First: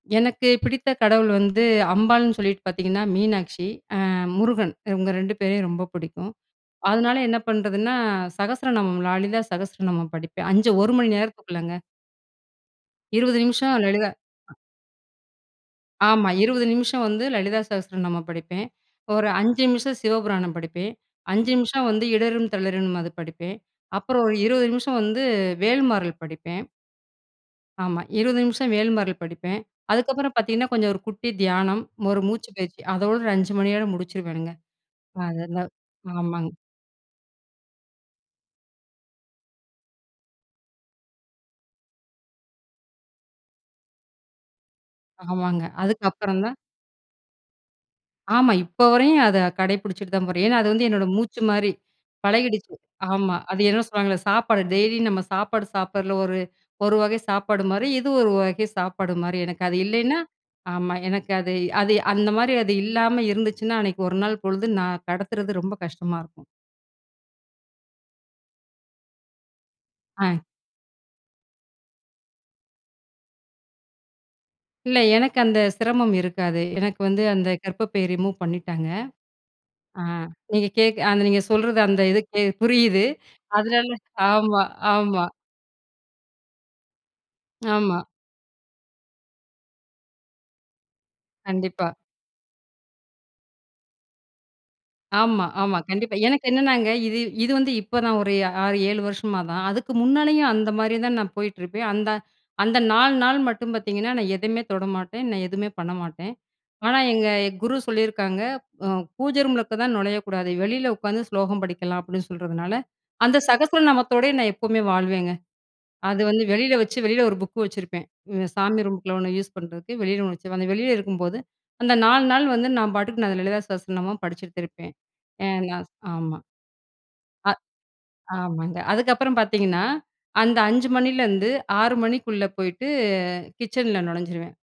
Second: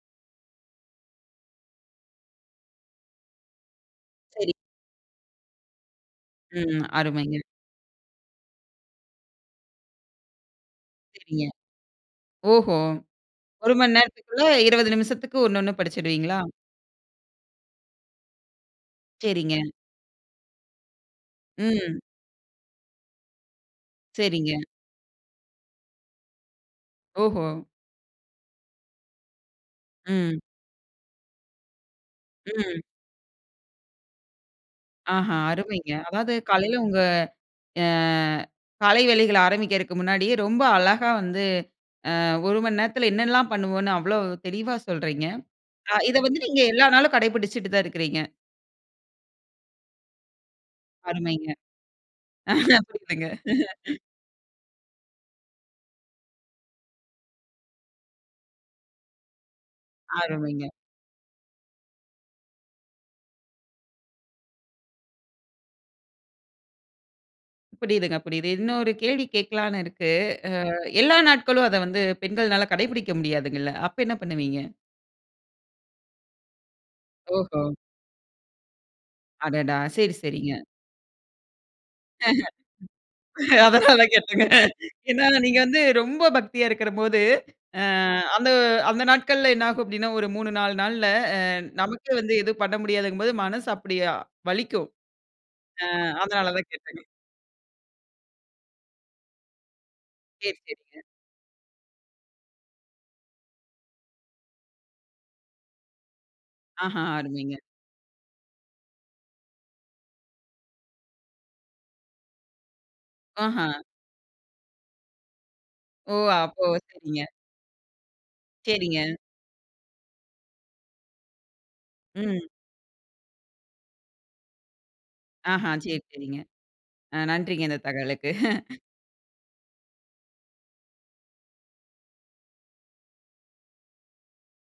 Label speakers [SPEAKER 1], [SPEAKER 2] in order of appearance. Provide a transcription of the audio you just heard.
[SPEAKER 1] எனக்கு பிடித்த கடவுள் வந்து, அம்பாள்னு சொல்லிட்டு பாத்தீங்கன்னா மீனாட்சி. அ,
[SPEAKER 2] சரி.
[SPEAKER 1] முருகன். இவுங்க 2 பேரையும் ரொம்ப புடிக்கும்.
[SPEAKER 2] ம்,
[SPEAKER 1] அதனால என்ன
[SPEAKER 2] அருமைங்க.
[SPEAKER 1] பண்றதுன்னா, அ "சகஸ்ரநாமம், லாலிதா சகஸ்ரநாமம்" படிப்பேன். 5 1 மணி
[SPEAKER 2] சரிங்க.
[SPEAKER 1] நேரத்துக்குள்ளங்க.
[SPEAKER 2] ஓஹோ,
[SPEAKER 1] 20
[SPEAKER 2] 1
[SPEAKER 1] நிமிஷம்
[SPEAKER 2] மண்
[SPEAKER 1] லலிதா
[SPEAKER 2] நேரத்துக்குள்ள, 20 நிமிஷத்துக்கு ஒண்ணு ஒண்ணு
[SPEAKER 1] ஆமா
[SPEAKER 2] படிச்சிருவீங்களா?
[SPEAKER 1] 20 நிமிஷம் வந்து "லலிதா சஹஸ்ர நாமம்" படிப்பேன். ஒரு 5
[SPEAKER 2] சரிங்க.
[SPEAKER 1] நிமிஷம் "சிவபுராணம்" படிப்பேன். 5 நிமிஷம்
[SPEAKER 2] ம்.
[SPEAKER 1] வந்து "இடறும் தளிரும்னு" அது படிப்பேன். அப்புறம் ஒரு
[SPEAKER 2] சரிங்க.
[SPEAKER 1] 20 நிமிஷம் வந்து "வேல்மாறல்" படிப்பேன்.
[SPEAKER 2] ஓஹோ
[SPEAKER 1] ஆமா 20 நிமிஷம் "வேல்மாரள்" படிப்பேன். அதுக்கப்புறம்
[SPEAKER 2] ம்.
[SPEAKER 1] பாத்தீங்கன்னா கொஞ்சம் ஒரு குட்டி தியானம். ஒரு மூச்சு
[SPEAKER 2] ம்.
[SPEAKER 1] பயிற்சி. அதோடு, 5 மணியோட முடிச்சிருவேனுங்க.
[SPEAKER 2] ஆஹா
[SPEAKER 1] அதுதெல்லாம்
[SPEAKER 2] அருமைங்க. அதாவது
[SPEAKER 1] ஆமாங்க.
[SPEAKER 2] காலையில உங்க அ காலை வேலைகள ஆரம்பிக்கறக்கு முன்னாடியே ரொம்ப அழகா வந்து அ 1 மண் நேரத்தில என்னன்ல்லாம் பண்ணுவோம்ன்னு, அவ்வளோ தெளிவா சொல்றீங்க.
[SPEAKER 1] ஆமாங்க.
[SPEAKER 2] அ இத வந்து
[SPEAKER 1] அதுக்கப்புறம் தான்
[SPEAKER 2] நீங்க எல்லா நாளும் கடைபிடிச்சுட்டு தான் இருக்கிறீங்க?
[SPEAKER 1] ஆமா. இப்போ வரையும் அத கடைப்புடிச்சிட்டு தான் போறேன். ஏன்னா அது வந்து என்னோட மூச்சு
[SPEAKER 2] அருமைங்க.
[SPEAKER 1] மாரி, பழகிடுச்சு. ஆமா
[SPEAKER 2] [unintelligible]
[SPEAKER 1] அது என்ன சொல்லுவாங்கள்ல, சாப்பாடு டெய்லியும் நம்ம சாப்பாடு சாப்பிட்றதுல ஒரு ஒரு வகை சாப்பாடு மாரி, இது ஒரு வகை சாப்பாடு மாரி. எனக்கு அது இல்லைனா
[SPEAKER 2] அருமைங்க.
[SPEAKER 1] ஆமா எனக்கு அது அது அந்த மாரி அது இல்லாம இருந்துச்சுன்னா, அன்னைக்கு 1 நாள் பொழுது நான் கடத்துறது ரொம்ப கஷ்டமா இருக்கும்
[SPEAKER 2] புரியுதுங்க, புரியுது. இன்னொரு கேள்வி கேக்கலான்னு இருக்கு.
[SPEAKER 1] ஆ.
[SPEAKER 2] அ எல்லா நாட்களும் அத வந்து, பெண்கள்னால கடைபிடிக்க முடியாதுங்கள்ல! அப்ப என்ன பண்ணுவீங்க?
[SPEAKER 1] இல்ல, எனக்கு அந்த சிரமம் இருக்காது. எனக்கு வந்து அந்த
[SPEAKER 2] ஓஹோ!
[SPEAKER 1] கர்ப்பப்பை ரிமூவ் பண்ணிட்டாங்க.
[SPEAKER 2] அடடா!
[SPEAKER 1] ஆ
[SPEAKER 2] சரி, சரிங்க.
[SPEAKER 1] நீங்க கேக்க, அந்த நீங்க சொல்றது அந்த இது புரியுது. அதுனால
[SPEAKER 2] அதனால தான் கேட்டேன்ங்க.
[SPEAKER 1] ஆமா, ஆமா.
[SPEAKER 2] ஏன்னா நீங்க வந்து ரொம்ப பக்தியா இருக்கறம்போது, எ
[SPEAKER 1] ஆமா.
[SPEAKER 2] அந்த அந்த நாட்கள்ல என்ன ஆகும் அப்டின்னா, ஒரு 3, 4 நாள்ல, அ
[SPEAKER 1] கண்டிப்பா.
[SPEAKER 2] நமக்கே வந்து எதும் பண்ண முடியாதுங்கும் போது, மனசு அப்டியா வலிக்கும்.
[SPEAKER 1] ஆமா, ஆமா.
[SPEAKER 2] அ
[SPEAKER 1] கண்டிப்பா. எனக்கு
[SPEAKER 2] அதனால தான்
[SPEAKER 1] என்னன்னாங்க,
[SPEAKER 2] கேட்டேங்க.
[SPEAKER 1] இது இது வந்து இப்பதான் ஒரு 6-7 வருஷமா தான். அதுக்கு முன்னாலேயும்
[SPEAKER 2] செரி,
[SPEAKER 1] அந்த மாரி
[SPEAKER 2] செரிங்க.
[SPEAKER 1] தான் நான் போயிட்டுருப்பேன். அந்த அந்த 4 நாள் மட்டும் பாத்தீங்கன்னா, நான் எதுமே தொட மாட்டேன். நான் எதுமே பண்ண மாட்டேன். ஆனா
[SPEAKER 2] ஆஹா!
[SPEAKER 1] எங்க
[SPEAKER 2] அருமைங்க.
[SPEAKER 1] குரு சொல்லியிருக்காங்க. அ "பூஜ ரூம் உள்ளுக்க தான் நொழையக்கூடாது. வெளில உக்காந்து ஸ்லோகம் படிக்கலாம்" அப்டின்னு சொல்றதுனால, அந்த
[SPEAKER 2] ஆஹா,
[SPEAKER 1] "சகஸ்வர நாமத்தோடயே" நான் எப்பவுமே வாழ்வேங்க.
[SPEAKER 2] ஓ
[SPEAKER 1] அது வந்து
[SPEAKER 2] அப்போ
[SPEAKER 1] வெளியில வச்சு,
[SPEAKER 2] சரிங்க.
[SPEAKER 1] வெளியில ஒரு புக் வச்சிருப்பேன். இந்த சாமி
[SPEAKER 2] செரிங்க.
[SPEAKER 1] ரூமுக்குள்ள ஒண்ணு யூஸ் பண்றதுக்கு, வெளியில ஒண்ணு வச்சு, அந்த வெளியில இருக்கும்போது, அந்த 4
[SPEAKER 2] ம்.
[SPEAKER 1] நாள் வந்து நான் பாட்டுக்கு, நான் "லலிதா சாஸனமா" படிச்சுட்த்துருப்பேன்.
[SPEAKER 2] ஆஹ
[SPEAKER 1] ஏனா
[SPEAKER 2] சரி,
[SPEAKER 1] ஆமா.
[SPEAKER 2] சரிங்க. அ
[SPEAKER 1] ஆ
[SPEAKER 2] நன்றிங்க, இந்த தகவலுக்கு.
[SPEAKER 1] ஆமாங்க. அதுக்கப்புறம் பாத்தீங்கன்னா, அந்த 5 மணிலருந்து 6 மணிக்குள்ள போயிட்டு கிச்சன்ல நொழைஞ்சிருவேன்.